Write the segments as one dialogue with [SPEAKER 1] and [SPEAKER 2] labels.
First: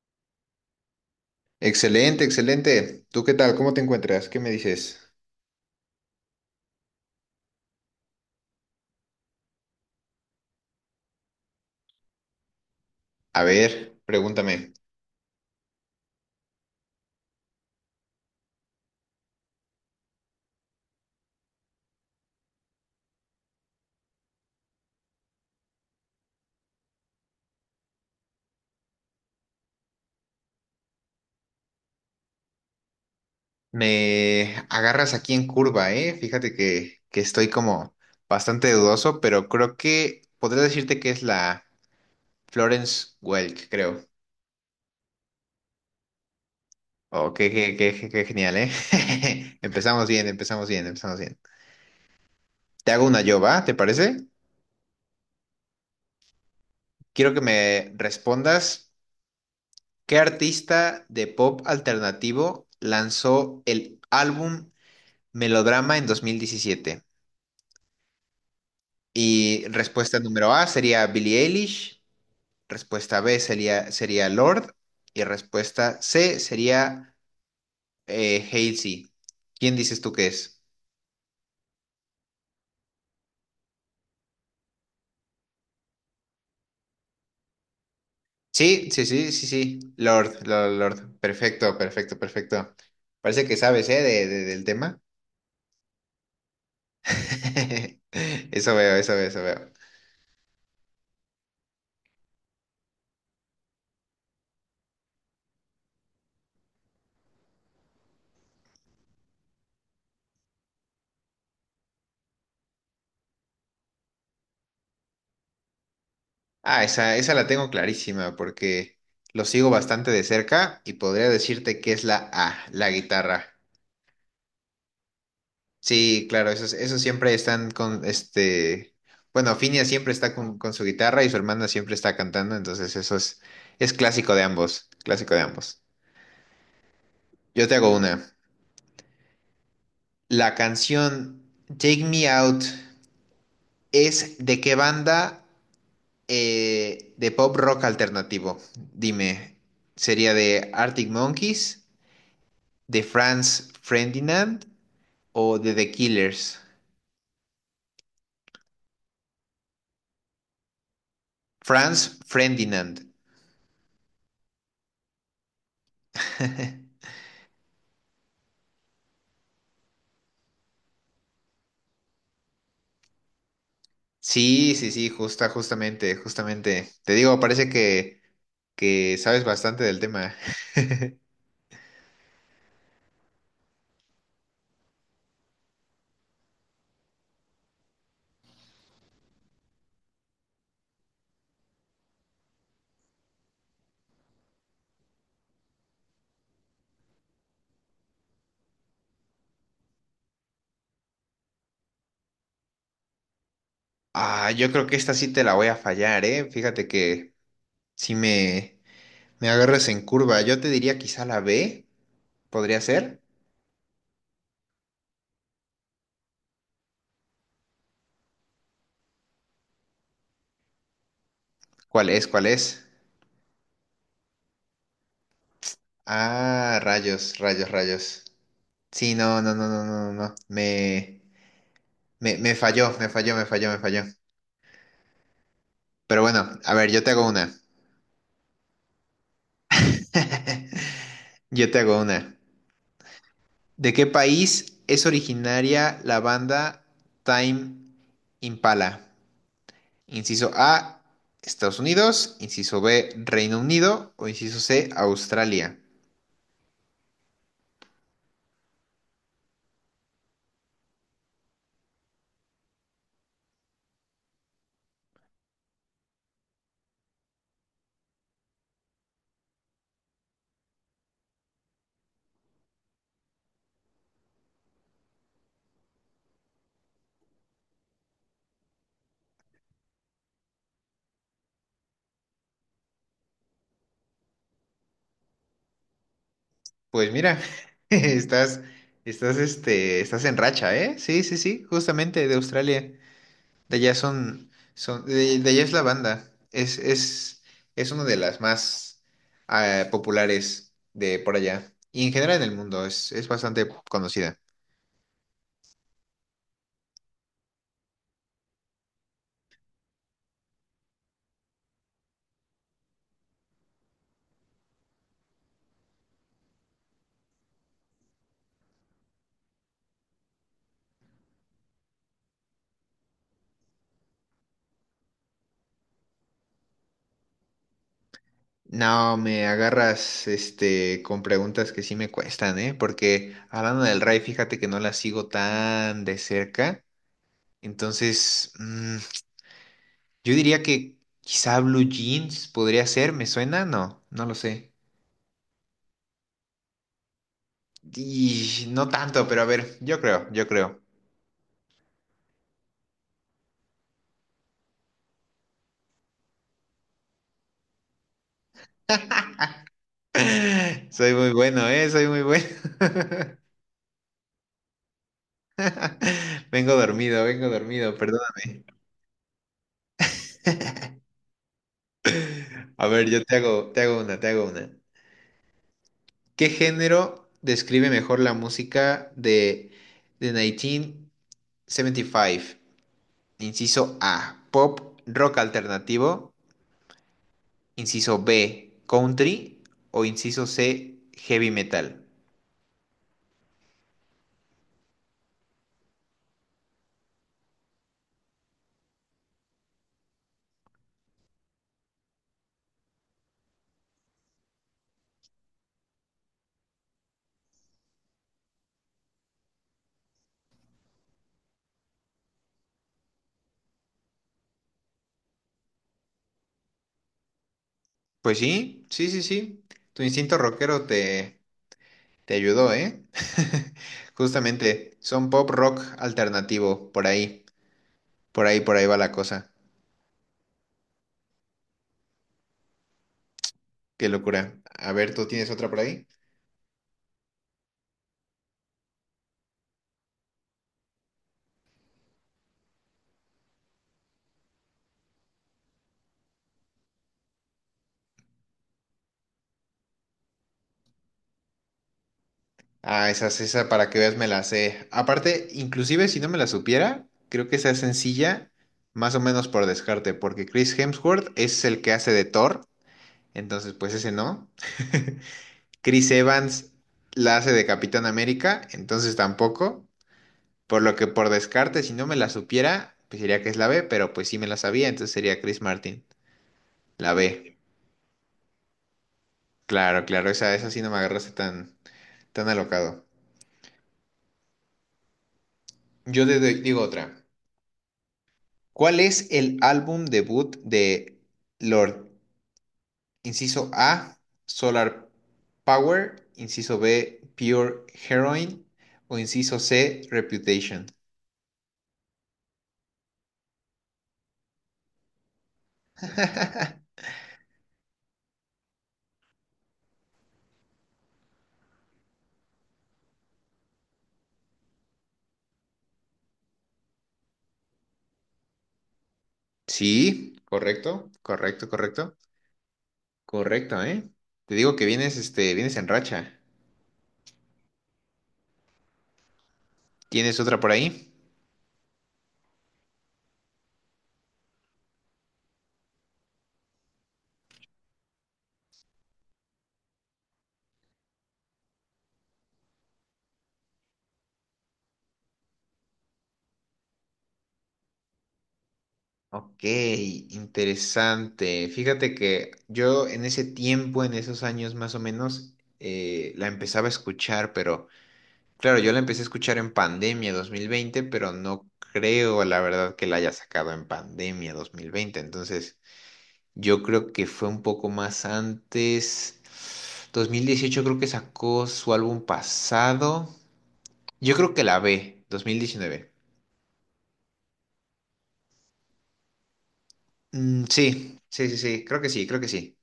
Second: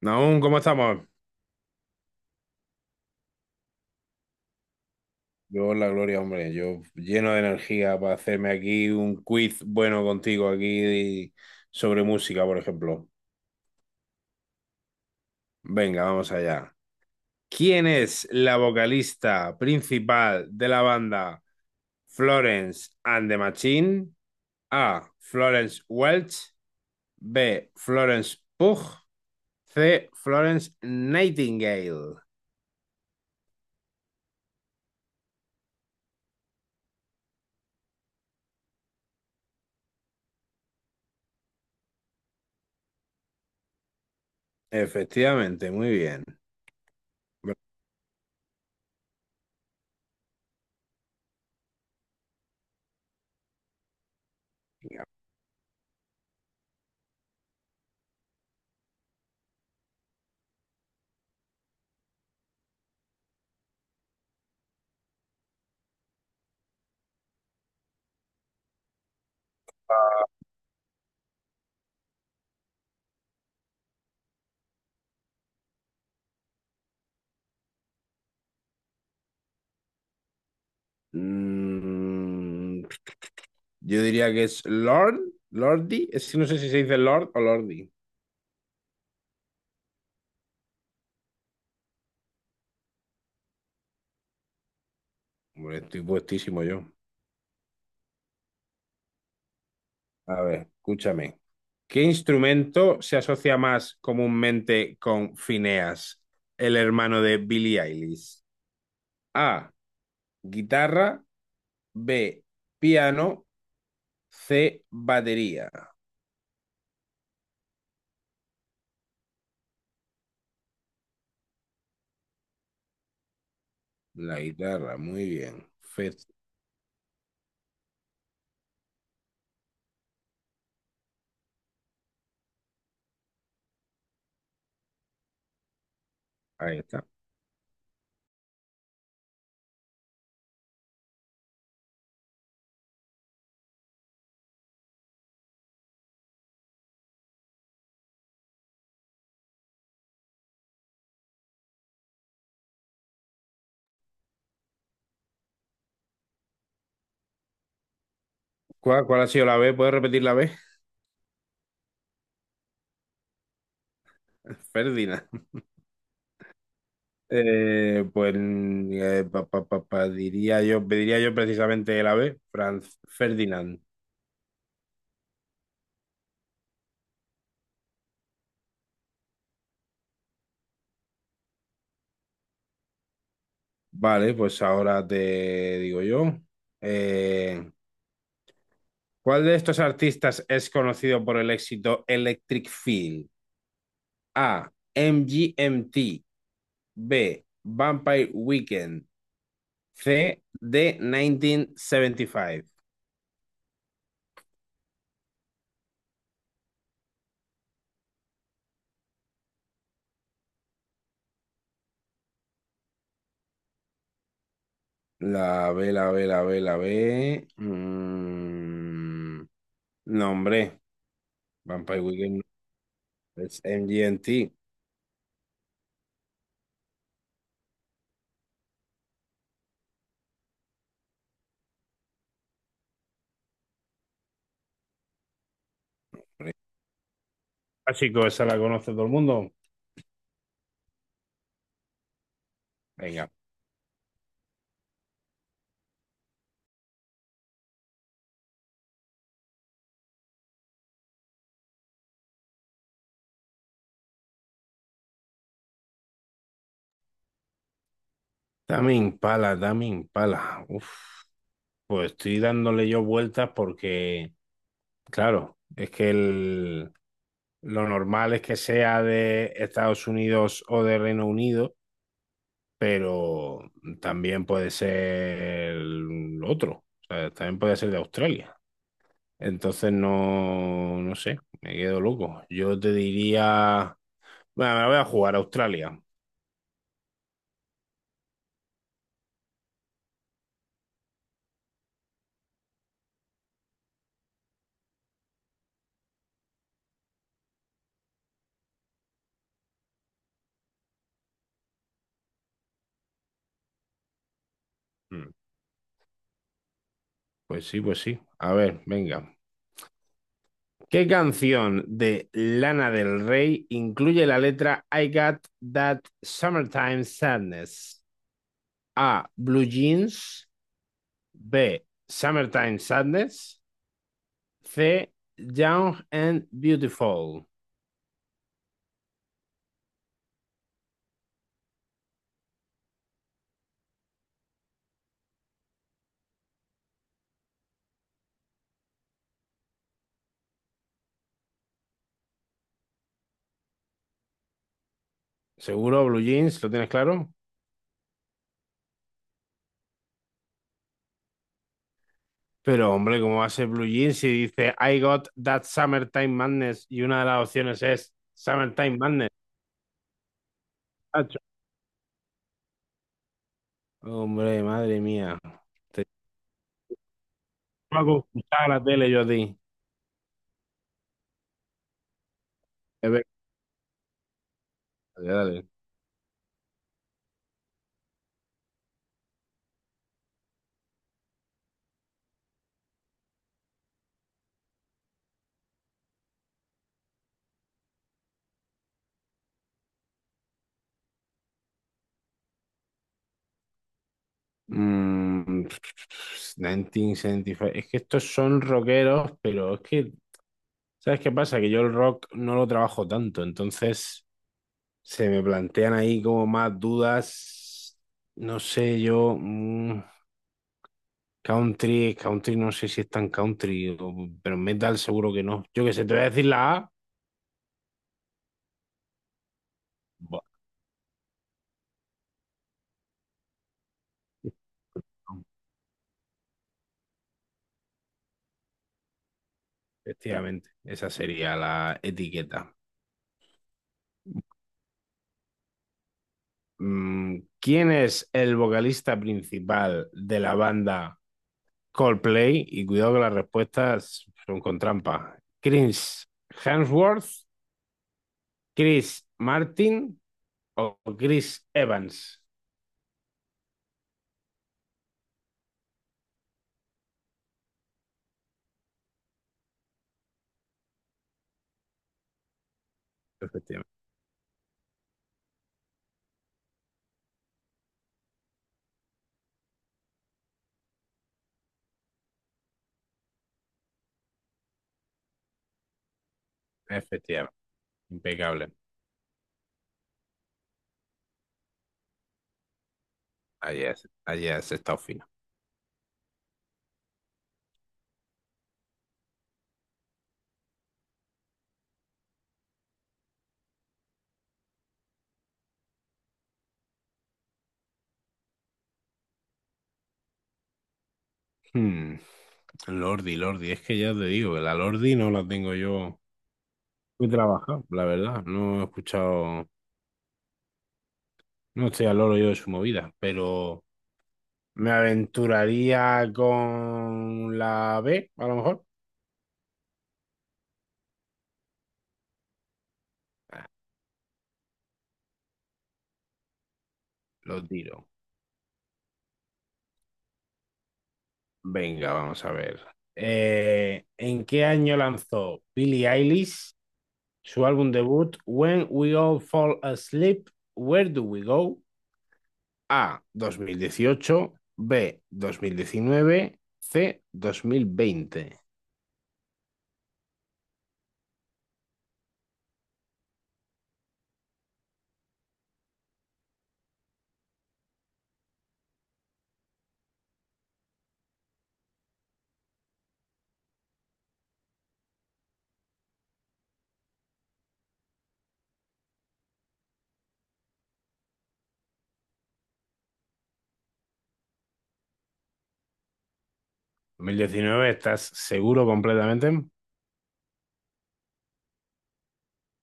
[SPEAKER 1] Naún, ¿cómo estamos?
[SPEAKER 2] Excelente, excelente. ¿Tú qué tal? ¿Cómo te encuentras? ¿Qué me dices?
[SPEAKER 1] Yo, la gloria, hombre, yo lleno de energía para hacerme aquí un quiz bueno contigo aquí sobre música, por ejemplo.
[SPEAKER 2] A ver, pregúntame.
[SPEAKER 1] Venga, vamos allá. ¿Quién es la vocalista principal de la banda Florence and the Machine? A. Florence Welch. B. Florence Pugh. C. Florence Nightingale.
[SPEAKER 2] Me agarras aquí en curva, ¿eh? Fíjate que estoy como bastante dudoso, pero creo que podría decirte que es la Florence Welk, creo.
[SPEAKER 1] Efectivamente, muy bien.
[SPEAKER 2] Oh, qué genial, ¿eh? Empezamos bien, empezamos bien, empezamos bien. Te hago una yo, ¿va? ¿Te parece?
[SPEAKER 1] Venga.
[SPEAKER 2] Quiero que me respondas, ¿qué artista de pop alternativo lanzó el álbum Melodrama en 2017? Y respuesta número A sería Billie Eilish, respuesta B sería Lord y respuesta C sería Halsey. ¿Quién dices tú que es?
[SPEAKER 1] Mm, yo diría que es Lord, Lordi. Es que no sé si se dice Lord o Lordi.
[SPEAKER 2] Sí, sí, sí, sí, sí, Lord, Lord, Lord. Perfecto, perfecto, perfecto. Parece que sabes, ¿eh? Del tema.
[SPEAKER 1] Hombre, estoy puestísimo yo.
[SPEAKER 2] Eso veo, eso veo, eso veo.
[SPEAKER 1] A ver, escúchame. ¿Qué instrumento se asocia más comúnmente con Phineas, el hermano de Billie Eilish? A, guitarra. B, piano. C, batería.
[SPEAKER 2] Ah, esa la tengo clarísima porque lo sigo bastante de cerca y podría decirte que es la A, la guitarra.
[SPEAKER 1] La guitarra, muy bien.
[SPEAKER 2] Sí, claro, esos, esos siempre están con este. Bueno, Finia siempre está con su guitarra y su hermana siempre está cantando, entonces eso es clásico de ambos, clásico de ambos.
[SPEAKER 1] Ahí está.
[SPEAKER 2] Yo te hago una. La canción Take Me Out es de qué banda, de pop rock alternativo. Dime, ¿sería de Arctic Monkeys, de Franz Ferdinand o de The Killers?
[SPEAKER 1] ¿Cuál ha sido la B? ¿Puedes repetir la B?
[SPEAKER 2] Franz Ferdinand.
[SPEAKER 1] Ferdinand. Diría yo, pediría yo precisamente el ave, Franz Ferdinand.
[SPEAKER 2] Sí, sí, sí, justa, justamente, justamente. Te digo, parece que sabes bastante del tema.
[SPEAKER 1] Vale, pues ahora te digo yo. Eh, ¿Cuál de estos artistas es conocido por el éxito Electric Feel? A. MGMT. B. Vampire Weekend. C. D. 1975.
[SPEAKER 2] Ah, yo creo que esta sí te la voy a fallar, ¿eh? Fíjate que si me, me agarras en curva, yo te diría quizá la B, podría ser.
[SPEAKER 1] La B, la B, la B, la B. Mm, No, hombre. Vampire
[SPEAKER 2] ¿Cuál es?
[SPEAKER 1] Weekend.
[SPEAKER 2] ¿Cuál es?
[SPEAKER 1] Es M G MGMT.
[SPEAKER 2] Ah, rayos, rayos, rayos. Sí, no, no, no, no, no, no, no. Me falló, me falló, me falló, me falló. Pero bueno, a ver, yo te hago una.
[SPEAKER 1] Ah, chicos, esa la conoce todo el mundo.
[SPEAKER 2] Yo te hago una.
[SPEAKER 1] Venga.
[SPEAKER 2] ¿De qué país es originaria la banda Time Impala? Inciso A, Estados Unidos, inciso B, Reino Unido o inciso C, Australia.
[SPEAKER 1] Dame Impala, Dame Impala. Pues estoy dándole yo vueltas porque, claro, lo normal es que sea de Estados Unidos o de Reino Unido, pero también puede ser otro. O sea, también puede ser de Australia. Entonces no sé, me quedo loco. Yo te diría, bueno, me la voy a jugar a Australia.
[SPEAKER 2] Pues mira, estás, estás, este, estás en racha, ¿eh? Sí, sí, sí, justamente de Australia. De allá son, son, de allá es la banda. Es una de las más populares de por allá. Y en general en el mundo es bastante conocida.
[SPEAKER 1] Mm. Pues sí, pues sí. A ver, venga. ¿Qué canción de Lana del Rey incluye la letra I Got That Summertime Sadness? A. Blue Jeans. B. Summertime Sadness. C. Young and Beautiful.
[SPEAKER 2] No, me agarras este con preguntas que sí me cuestan, ¿eh? Porque hablando del Rai, fíjate que no la sigo tan de cerca. Entonces, yo diría que quizá Blue Jeans podría ser, ¿me suena? No, no lo sé.
[SPEAKER 1] Seguro, Blue Jeans, ¿lo tienes claro?
[SPEAKER 2] Y no tanto, pero a ver, yo creo, yo creo.
[SPEAKER 1] Pero hombre, ¿cómo va a ser Blue Jeans si dice I Got That Summertime Madness y una de las opciones es Summertime Madness?
[SPEAKER 2] Soy muy
[SPEAKER 1] ¿Macho?
[SPEAKER 2] bueno, ¿eh? Soy muy bueno.
[SPEAKER 1] Hombre, madre mía.
[SPEAKER 2] Vengo dormido,
[SPEAKER 1] Me hago
[SPEAKER 2] perdóname.
[SPEAKER 1] escuchar la tele yo a ti.
[SPEAKER 2] A ver,
[SPEAKER 1] Es
[SPEAKER 2] yo
[SPEAKER 1] verdad,
[SPEAKER 2] te hago una, te hago una.
[SPEAKER 1] dale.
[SPEAKER 2] ¿Qué género describe mejor la música de 1975? Inciso A, pop, rock alternativo. Inciso B, country. O inciso C, heavy metal.
[SPEAKER 1] Mm, pff, 1975. Es que estos son rockeros, pero ¿sabes qué pasa? Que yo el rock no lo trabajo tanto, entonces se me plantean ahí como más dudas. No sé, country, country, no sé si es tan country, pero metal seguro que no. Yo qué sé, te voy a decir la A.
[SPEAKER 2] Pues sí, sí, sí, sí. Tu instinto
[SPEAKER 1] Bueno,
[SPEAKER 2] rockero te, te ayudó, ¿eh? Justamente, son pop, rock alternativo, por ahí. Por ahí, por ahí va la cosa.
[SPEAKER 1] efectivamente, esa sería la etiqueta.
[SPEAKER 2] Qué locura. A ver, ¿tú tienes otra por ahí?
[SPEAKER 1] ¿Quién es el vocalista principal de la banda Coldplay? Y cuidado que las respuestas son con trampa. ¿Chris Hemsworth, Chris Martin o Chris Evans?
[SPEAKER 2] Ah, esa para que veas me la sé. Aparte, inclusive si no me la supiera, creo que esa es sencilla, más o menos por descarte, porque Chris Hemsworth es el que hace de Thor, entonces
[SPEAKER 1] Efectivamente,
[SPEAKER 2] pues ese no. Chris Evans la hace de Capitán América, entonces tampoco. Por lo que por descarte, si no me la supiera, pues diría que es la B, pero pues sí me la sabía, entonces sería Chris Martin. La
[SPEAKER 1] efectivamente.
[SPEAKER 2] B.
[SPEAKER 1] Impecable.
[SPEAKER 2] Claro, claro, esa sí no me agarraste tan, tan alocado.
[SPEAKER 1] Allí has estado fino.
[SPEAKER 2] Digo otra. ¿Cuál es el álbum debut de Lord? Inciso A, Solar Power, inciso B, Pure Heroine o inciso C, Reputation.
[SPEAKER 1] Hmm, Lordi, Lordi, es que ya te digo que la Lordi no la tengo yo muy trabajada, la verdad. No he escuchado, no estoy al loro yo de su movida, pero me aventuraría con la B, a lo mejor.
[SPEAKER 2] Sí, correcto, correcto, correcto. Correcto, ¿eh? Te digo que vienes, este, vienes en racha.
[SPEAKER 1] Lo tiro.
[SPEAKER 2] ¿Tienes otra por ahí?
[SPEAKER 1] Venga, vamos a ver. ¿En qué año lanzó Billie Eilish su álbum debut When We All Fall Asleep, Where Do We Go? A, 2018. B, 2019. C, 2020.
[SPEAKER 2] Ok, interesante. Fíjate que yo en ese tiempo, en esos años más o menos, la empezaba a escuchar, pero... Claro, yo la empecé a escuchar en pandemia 2020, pero no creo, la verdad, que la haya sacado en pandemia 2020. Entonces, yo creo que fue un poco más antes. 2018 creo que sacó su álbum pasado. Yo creo que la B, 2019.
[SPEAKER 1] ¿Dos mil diecinueve, estás seguro completamente?
[SPEAKER 2] Sí, sí, sí, sí, creo que sí, creo que sí.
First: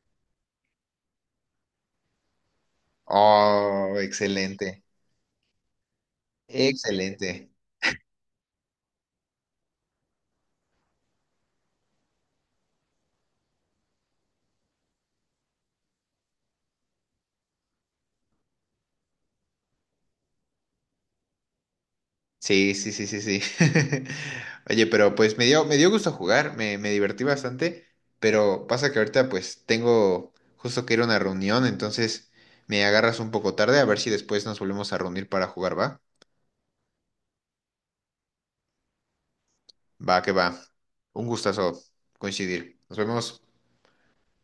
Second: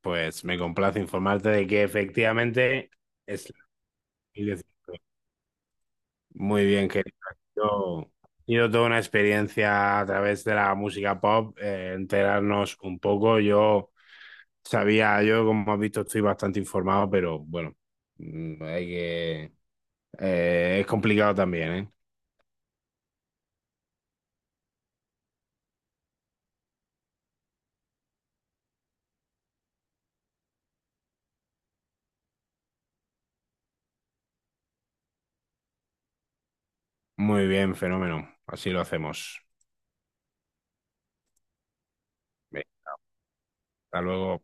[SPEAKER 1] Pues me complace informarte de que efectivamente es la
[SPEAKER 2] Oh,
[SPEAKER 1] 2019.
[SPEAKER 2] excelente,
[SPEAKER 1] Muy bien, querido.
[SPEAKER 2] excelente.
[SPEAKER 1] Yo he sido toda una experiencia a través de la música pop, enterarnos un poco. Yo sabía, yo como has visto estoy bastante informado, pero bueno, hay que... es complicado también, ¿eh?
[SPEAKER 2] Sí, sí, sí, sí, sí. Oye, pero pues me dio gusto jugar, me divertí bastante, pero pasa que ahorita pues tengo justo que ir a una reunión, entonces me agarras un poco tarde, a ver si después nos volvemos a reunir para jugar, ¿va?
[SPEAKER 1] Muy bien, fenómeno. Así lo hacemos.
[SPEAKER 2] Va, que va. Un gustazo coincidir.
[SPEAKER 1] Bien,
[SPEAKER 2] Nos vemos.
[SPEAKER 1] hasta luego.